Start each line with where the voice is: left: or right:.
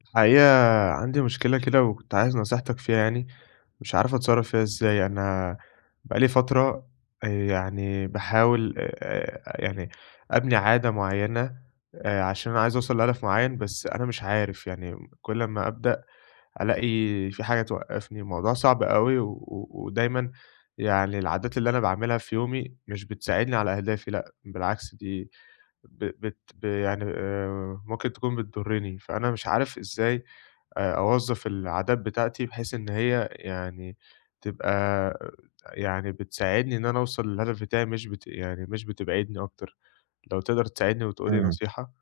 left: الحقيقة عندي مشكلة كده وكنت عايز نصيحتك فيها، يعني مش عارف اتصرف فيها ازاي انا. بقالي فترة. يعني بحاول يعني ابني عادة معينة. عشان انا عايز اوصل لهدف معين، بس انا مش عارف، يعني كل ما ابدأ الاقي في حاجة توقفني. الموضوع صعب قوي، ودايما يعني العادات اللي انا بعملها في يومي مش بتساعدني على اهدافي، لا بالعكس دي يعني ممكن تكون بتضرني. فانا مش عارف ازاي أوظّف العادات بتاعتي، بحيث إن هي يعني تبقى يعني بتساعدني إن أنا أوصل للهدف بتاعي، مش بت يعني مش بتبعدني أكتر، لو تقدر تساعدني وتقول لي
right: إمم،
left: نصيحة؟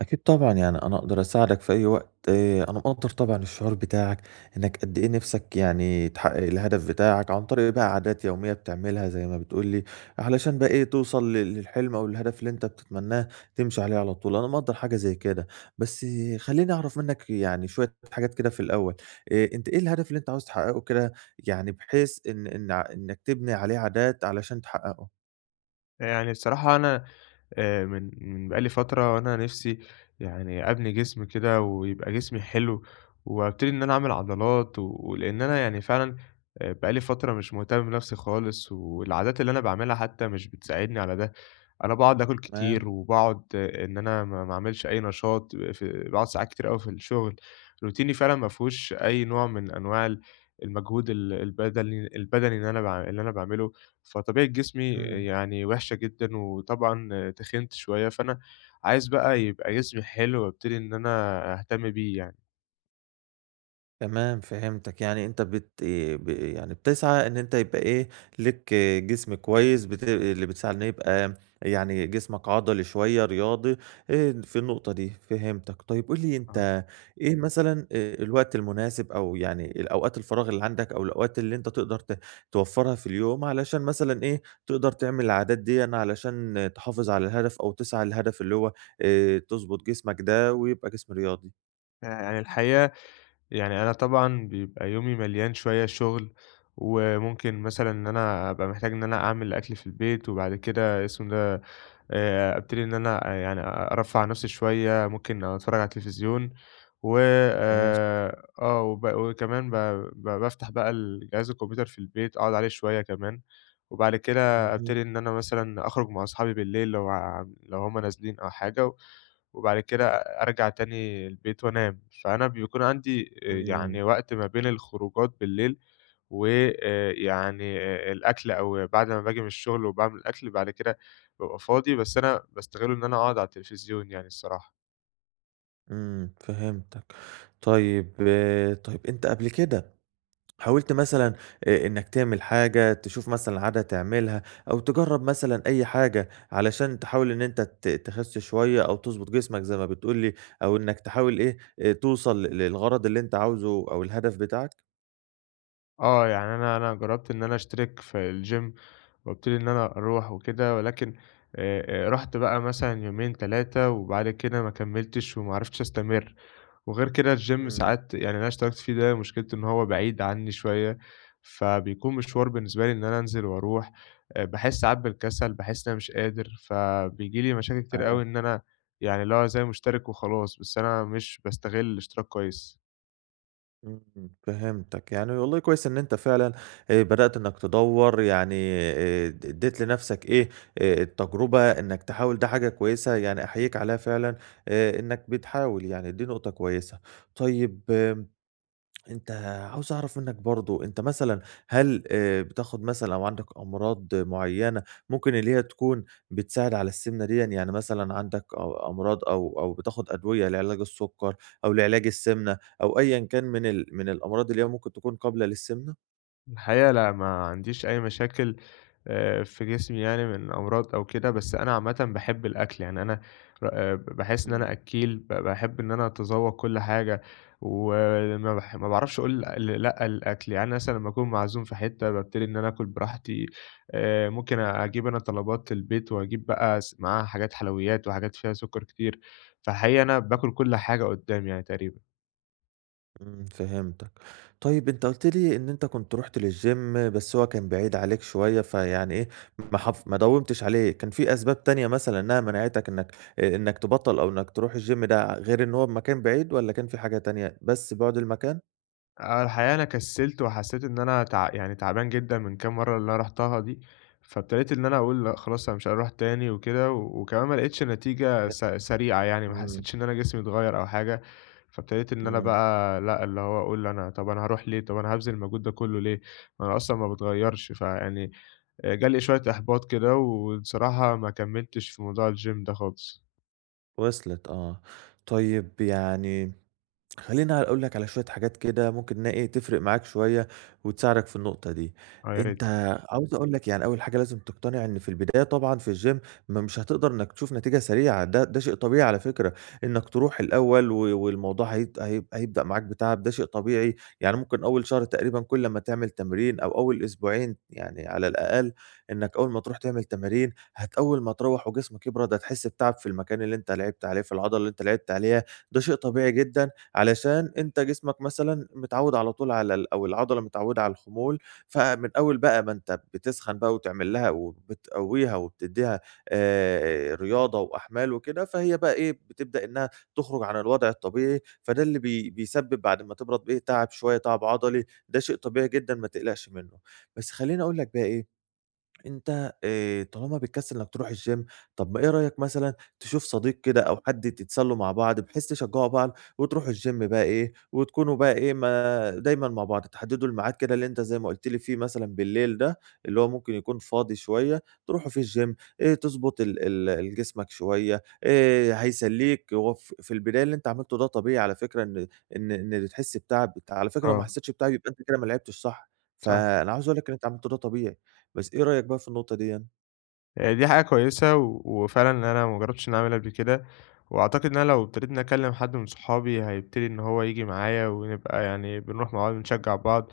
right: أكيد طبعًا، يعني أنا أقدر أساعدك في أي وقت، أنا مقدّر طبعًا الشعور بتاعك، إنك قد إيه نِفْسك يعني تحقق الهدف بتاعك عن طريق بقى عادات يومية بتعملها زي ما بتقول لي، علشان بقى إيه توصل للحلم أو الهدف اللي أنت بتتمناه تمشي عليه على طول، أنا مقدّر حاجة زي كده، بس خلّيني أعرف منك يعني شوية حاجات كده في الأول، أنت إيه الهدف اللي أنت عاوز تحققه كده يعني بحيث إن إن ع إنك تبني عليه عادات علشان تحققه؟
left: يعني الصراحة أنا من من بقى لي فترة وأنا نِفْسي يعني أبني جسم كده ويبقى جسمي حلو، وأبتدي إن أنا أعمل عضلات، ولإن أنا يعني فعلًا بقى لي فترة مش مهتم بنَفْسي خالص، والعادات اللي أنا باعملها حتى مش بتساعدني على ده. أنا باقعد آكل
right: تمام،
left: كتير وباقعد إن أنا ما أعملش أي نشاط، في باقعد ساعات كتير أوي في الشغل. روتيني فعلًا ما فيهوش أي نوع من أنواع المجهود البدني اللي أنا باعمله. فطبيعة جسمي
right: إمم.
left: يعني وحشة جدًا، وطبعًا تخنت شوية، فأنا عايز بقى يبقى جسمي حلو وابتدي إن أنا أهتم بيه يعني.
right: تمام فهمتك، يعني أنت بت ايه ب يعني بتسعى إن أنت يبقى إيه، ليك جسم كويس اللي بتسعى إنه يبقى يعني جسمك عضلي شوية رياضي في النقطة دي، فهمتك. طيب قُل لي
left: آه،
right: أنت إيه مثلًا الوقت المناسب أو يعني الأوقات الفراغ اللي عندك أو الأوقات اللي أنت تقدر توفّرها في اليوم علشان مثلًا إيه، تقدر تعمل العادات ديًا علشان تحافظ على الهدف أو تسعى للهدف اللي هو تضبط جسمك ده ويبقى جسم رياضي.
left: يعني الحقيقة يعني أنا طبعًا بيبقى يومي مليان شوية شغل، وممكن مثلًا إن أنا أبقى محتاج إن أنا أعمل أكل في البيت، وبعد كده اسمه ده أبتدي إن أنا يعني أرفّه عن نَفْسي شوية، ممكن أتفرّج على التلفزيون و
right: ماشي.
left: آه، وب وكمان ب ب بافتح بقى جهاز الكمبيوتر في البيت، أقعد عليه شوية كمان. وبعد كده
right: اهم.
left: أبتدي إن أنا مثلًا أخرج مع أصحابي بالليل لو هم نازلين أو حاجة، و وبعد كده أرجع تاني البيت وأنام. فأنا بيكون عندي
right: إمم.
left: يعني وقت ما بين الخروجات بالليل ويعني الأكل، أو بعد ما باجي من الشغل وباعمل أكل، بعد كده بابقى فاضي، بس أنا باستغله إن أنا أقعد على التلفزيون يعني الصراحة.
right: إمم، فهمتك. طيب آه، طيب أنت قبل كده حاولت مثلًا إنّك تعمل حاجة، تشوف مثلًا عادة تعملها أو تجرّب مثلًا أي حاجة علشان تحاول إن أنت تخس شوية أو تضبط جسمك زي ما بتقول لي أو إنّك تحاول إيه، توصل للغرض اللي أنت عاوزه أو الهدف بتاعك؟
left: يعني أنا جرّبت إن أنا أشترك في الgym وابتدي إن أنا أروح وكده، ولكن رُحت بقى مثلًا يومين، 3، وبعد كده ما كمّلتش وما عرفتش أستمر. وغير كده الgym
right: إمم،
left: ساعات، يعني اللي أنا اشتركت فيه ده مشكلته إن هو بعيد عني شوية، فبيكون مشوار بالنسبة لي إن أنا أنزل وأروح. باحس ساعات بالكسل، باحس إن أنا مش قادر، فبييجي لي مشاكل كتير
right: معاك.
left: أوي إن أنا يعني اللي هو زي مشترك وخلاص، بس أنا مش باستغل الاشتراك كويس.
right: إمم، فهمتك، يعني والله كويس إن أنت فعلًا بدأت إنك تدوّر يعني اد اديت لنفسك إيه، التجربة إنك تحاول ده حاجة كويسة يعني أحييك عليها فعلًا إنك بتحاول يعني دي نقطة كويسة. طيب أنت عاوز أعرف منّك برضه، أنت مثلًا هل بتاخد مثلًا أو عندك أمراض معيّنة ممكن اللي هي تكون بتساعد على السِمنة ديًا؟ يعني مثلًا عندك أمراض أو بتاخد أدوية لعلاج السُكّر أو لعلاج السِمنة أو أيًا كان من الأمراض اللي هي ممكن تكون قابلة للسِمنة؟
left: الحقيقة لأ، ما عنديش أي مشاكل في جسمي، يعني من أمراض أو كده، بس أنا عامةً باحب الأكل، يعني أنا باحس إن
right: إمم.
left: أنا أكّيل، باحب إن أنا أتذوّق كل حاجة، وما باح ما باعرفش أقول لأ للأكل. يعني مثلًا لمّا أكون معزوم في حتة بابتدي إن أنا آكل براحتي، ممكن أجيب أنا طلبات البيت وأجيب بقى معاها حاجات حلويات وحاجات فيها سُكّر كتير، فالحقيقة أنا باكل كل حاجة قُدّامي يعني تقريبًا.
right: إمم، فهمتك. طيب أنت قُلت لي إن أنت كنت رُحت للgym بس هو كان بعيد عليك شوية، فيعني إيه، ما داومتش عليه، كان في أسباب تانية مثلًا إنها منعتك إنك إنك تبطّل أو إنك تروح الgym ده غير إن هو بمكان بعيد والّا كان في حاجة تانية، بس بُعد المكان؟
left: الحقيقة أنا كسّلت وحسّيت إن أنا يعني تعبان جدًا من كام مرّة اللي أنا رُحتها دي، فابتديت إن أنا أقول لأ خلاص أنا مش هاروح تاني وكده، و... وكمان ما لقيتش نتيجة سريعة يعني، ما
right: إمم،
left: حسّيتش إن أنا جسمي اتغيّر أو حاجة، فابتديت إن أنا
right: إمم،
left: بقى لأ، اللي هو أقول أنا طَب أنا هاروح ليه، طَب أنا هابذل المجهود ده كُلّه ليه، ما أنا أصلًا ما باتغيّرش، فيعني جه لي شوية إحباط كده، وبصراحة ما كمّلتش في موضوع الgym ده خالص.
right: وصلت آه. طيب يعني خلّيني أقول لك على شوية حاجات كده ممكن إنها إيه، تفرق معاك شوية وتساعدك في النقطة دي.
left: آه، يا
right: أنت
left: ريت.
right: عاوز أقول لك يعني أول حاجة لازم تقتنع إن في البداية طبعًا في الgym ما مش هتقدر إنك تشوف نتيجة سريعة، ده شيء طبيعي على فكرة، إنك تروح الأول والموضوع هيت هيب هيبدأ معاك بتعب، ده شيء طبيعي. يعني ممكن أول شهر تقريبًا كل ما تعمل تمرين أو أول أسبوعين يعني على الأقل إنك أول ما تروح تعمل تمارين، أول ما تروّح وجسمك يبرد هتحس بتعب في المكان اللي أنت لعبت عليه، في العضلة اللي أنت لعبت عليها، ده شيء طبيعي جدًا علشان أنت جسمك مثلًا متعوّد على طول على ال أو العضلة متعوّدة على الخمول، فمن أول بقى ما أنت بتسخن بقى وتعمل لها وبتقوّيها وبتدّيها رياضة وأحمال وكده، فهي بقى إيه، بتبدأ إنها تخرج عن الوضع الطبيعي، فده اللي بيسبب بعد ما تبرد إيه، تعب شوية، تعب عضلي، ده شيء طبيعي جدًا ما تقلقش منّه. بس خلّيني أقول لك بقى إيه، أنت طالما بتكسل إنك تروح الgym طب ما إيه رأيك مثلًا تشوف صديق كده أو حد تتسلوا مع بعض بحيث تشجعوا بعض وتروحوا الgym بقى إيه، وتكونوا بقى إيه ما دايمًا مع بعض، تحددوا الميعاد كده اللي أنت زي ما قُلت لي فيه مثلًا بالليل ده، اللي هو ممكن يكون فاضي شوية تروحوا فيه الgym تضبط ال ال ال جسمك شوية هيسليك، هو في البداية اللي أنت عملته ده طبيعي على فكرة إن تحس بتعب، على فكرة لو ما
left: آه،
right: حسيتش بتعب يبقى أنت كده ما لعبتش صح،
left: صح.
right: فأنا عاوز أقول لك إن أنت عملته ده طبيعي. بس إيه رأيك بقى في النقطة ديًّا؟
left: دي حاجة كويسة، وفعلًا إن أنا ما جرّبتش إن أنا أعملها قبل كده. وأعتقد إن أنا لو ابتديت إني أكلّم حد من صحابي هيبتدي إن هو ييجي معايا ونبقى يعني بنروح مع بعض، بنشجّع بعض.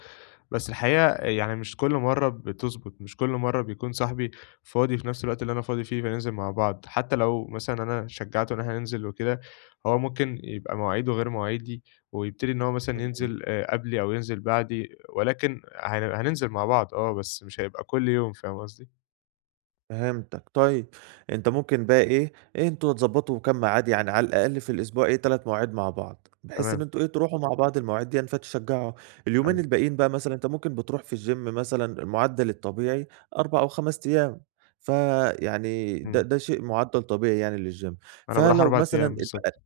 left: بس الحقيقة آه، يعني مش كل مرّة بتضبط، مش كل مرّة بيكون صاحبي فاضي في نفس الوقت اللي أنا فاضي فيه فننزل مع بعض، حتى لو مثلًا أنا شجّعته إن إحنا ننزل وكده، هو ممكن يبقى مواعيده غير مواعيدي ويبتدي إن هو مثلًا
right: إمم.
left: ينزل قبلي أو ينزل بعدي، ولكن هننزل مع بعض آه، بس مش هيبقى كل يوم، فاهم قصدي؟
right: فهمتك، طيب أنت ممكن بقى إيه، إيه أنتم تضبّطوا كام ميعاد يعني على الأقل في الأسبوع إيه 3 مواعيد مع بعض، بحيث إن
left: تمام،
right: أنتم إيه تروحوا مع بعض المواعيد ديًّا فتشجّعوا، اليومين
left: أيوه.
right: الباقيين بقى مثلًا أنت ممكن بتروح في الgym مثلًا المعدّل الطبيعي 4 أو 5 أيام، فيعني ده
left: إمم.
right: ده شيء معدّل طبيعي يعني للgym،
left: أنا باروح
right: فلو
left: 4
right: مثلًا
left: أيام بالضبط.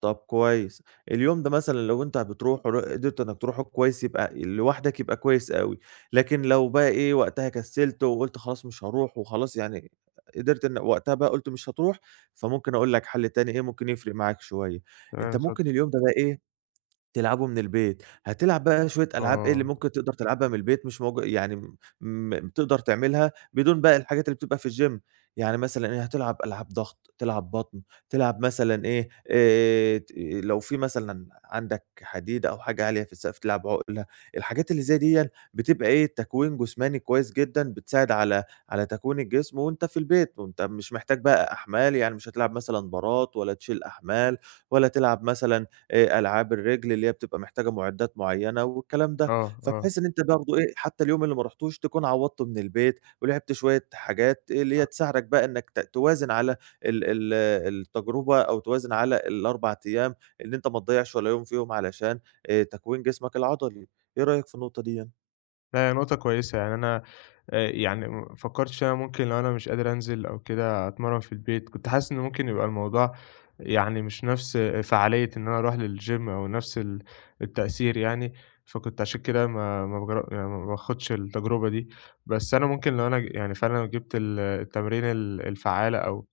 right: طب كويس. اليوم ده مثلًا لو أنت بتروحه قدرت إنّك تروحه كويس يبقى لوحدك يبقى كويس أوي، لكن لو بقى إيه، وقتها كسّلت وقُلت خلاص مش هاروح وخلاص يعني قدرت إن وقتها بقى قُلت مش هتروح، فممكن أقول لك حَل تاني إيه ممكن يفرق معاك شوية.
left: تمام
right: أنت
left: اتفضل.
right: ممكن اليوم ده بقى إيه تلعبه من البيت، هتلعب بقى شوية ألعاب إيه اللي
left: آه،
right: ممكن تقدر تلعبها من البيت مش موج يعني م م تقدر تعملها بدون بقى الحاجات اللي بتبقى في الgym، يعني مثلًا إيه هتلعب ألعاب ضغط، تلعب بطن، تلعب مثلًا إيه ت لو في مثلًا عندك حديد أو حاجة عالية في السقف تلعب عُقلة، الحاجات اللي زي ديًّا بتبقى إيه تكوين جسماني كويس جدًا، بتساعد على على تكوين الجسم وأنت في البيت، وأنت مش محتاج بقى أحمال يعني مش هتلعب مثلًا بارات ولا تشيل أحمال، ولا تلعب مثلًا ألعاب الرِجل اللي هي بتبقى محتاجة مُعدّات معيّنة والكلام ده،
left: آه، آه.
right: فبحيث إن أنت برضه إيه، حتى اليوم اللي ما رُحتوش تكون عوّضته من البيت ولعبت شوية حاجات إيه اللي هي تساعدك بقى إنّك توازن على ال ال التجربة أو توازن على ال4 أيام إن أنت ما تضيّعش ولا يوم فيهم علشان تكوين جسمك العضلي، إيه رأيك في النقطة ديّة؟
left: لا، هي نقطة كويسة، يعني أنا يعني ما فكّرتش إن أنا ممكن لو أنا مش قادر أنزل أو كده أتمرّن في البيت، كنت حاسس إن ممكن يبقى الموضوع يعني مش نفس فعالية إن أنا أروح للgym، أو نفس التأثير يعني، فكنت عشان كده ما ما بجر يعني ما باخدش التجربة دي. بس أنا ممكن لو أنا يعني فعلًا جِبت التمرين الفعّالة، أو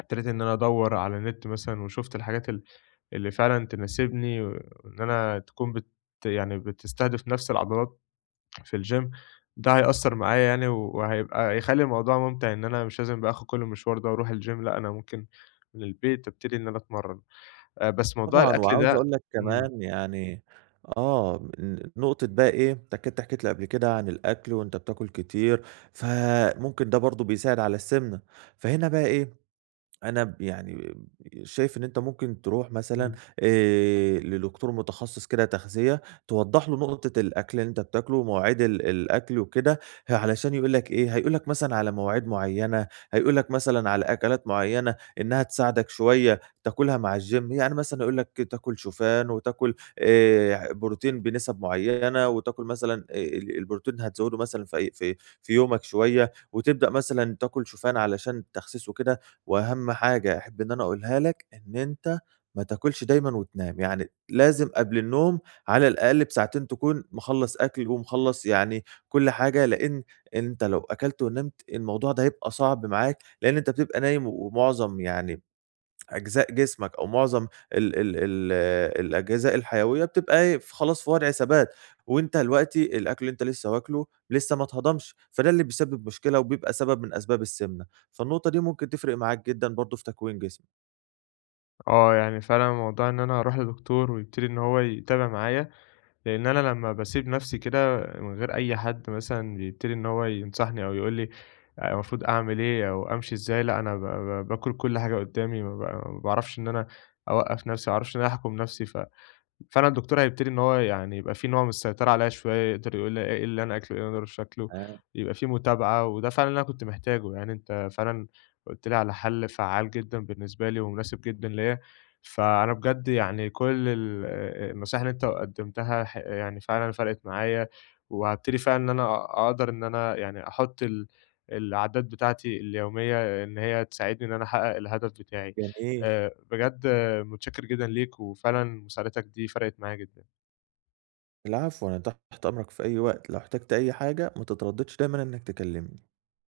left: ابتديت إن أنا أدوّر على النت مثلًا، وشُفت الحاجات اللي فعلًا تناسبني، وإن أنا تكون يعني بتستهدف نَفْس العضلات في الgym، ده هيأثّر معايا يعني، وهيبقى هيخلّي الموضوع مُمتع، إن أنا مش لازم بقى آخُد كل المشوار ده وأروح الgym، لأ، أنا ممكن من البيت أبتدي إن أنا أتمرّن. بس موضوع
right: طبعًا،
left: الأكل
right: وعاوز
left: ده.
right: أقول لك
left: إمم،
right: كمان يعني آه، نقطة بقى إيه، أنت كنت حكيت لي قبل كده عن الأكل وأنت بتاكل كتير، فممكن ده برضه بيساعد على السمنة، فهنا بقى إيه، أنا يعني شايف إن أنت ممكن تروح مثلًا
left: إمم.
right: لدكتور متخصص كده تغذية، توضّح له نقطة الأكل اللي أنت بتاكله ومواعيد الأكل وكده، علشان يقول لك إيه، هيقول لك مثلًا على مواعيد معيّنة، هيقول لك مثلًا على أكلات معيّنة إنها تساعدك شوية تاكلها مع الgym، يعني مثلًا يقول لك تاكل شوفان وتاكل بروتين بنسب معيّنة وتاكل مثلًا ال البروتين هتزوّده مثلًا في أي في في يومك شوية وتبدأ مثلًا تاكل شوفان علشان التخسيس وكده، وأهم حاجة أحب إن أنا أقولها لك، إن أنت ما تاكلش دايمًا وتنام، يعني لازم قبل النوم على الأقل بساعتين تكون مخلّص أكل ومخلّص يعني كل حاجة، لإن أنت لو أكلت ونمت الموضوع ده هيبقى صعب معاك، لإن أنت بتبقى نايم ومعظم يعني أجزاء جسمك أو معظم ال ال ال الأجهزة الحيوية بتبقى إيه، ف خلاص في وضع ثبات، وأنت دلوقتي الأكل اللي أنت لسه واكله لسه ما اتهضمش، فده اللي بيسبب مشكلة وبيبقى سبب من أسباب السمنة، فالنقطة دي ممكن تفرق معاك جدًا برضه في تكوين جسمك.
left: آه. يعني فعلًا موضوع إن أنا أروح لدكتور ويبتدي إن هو يتابع معايا، لإن أنا لمّا باسيب نَفْسي كده من غير أي حد مثلًا بيبتدي إن هو ينصحني أو يقول لي المفروض أعمل إيه أو أمشي إزاي، لأ أنا ب ب باكل كل حاجة قُدّامي، ما باعرفش إن أنا أوقّف نَفْسي، ما باعرفش إن أنا أحكُم نَفْسي، فعلًا الدكتور هيبتدي إن هو يعني يبقى في نوع من السيطرة عليّا شوية، يقدر يقول لي إيه اللي أنا آكله، إيه اللي أنا شكله،
right: آه،
left: يبقى في متابعة، وده فعلًا اللي أنا كنت محتاجه. يعني أنت فعلًا قُلت لي على حَل فعّال جدًا بالنسبة لي ومناسب جدًا ليّا، فأنا بجد يعني كل ال النصايح اللي أنت قدّمتها يعني فعلًا فرقِت معايا، وهابتدي فعلًا إن أنا أقدر إن أنا يعني أحُط العادات بتاعتي اليومية إن هي تساعدني إن أنا أحقق الهدف بتاعي.
right: جميل.
left: بجد متشكر جدًا ليك، وفعلًا مساعدتك دي فرقت معايا جدًا.
right: العفو، أنا تحت أمرك في أي وقت، لو احتجت أي حاجة ما تترددش دايمًا إنك تكلمني.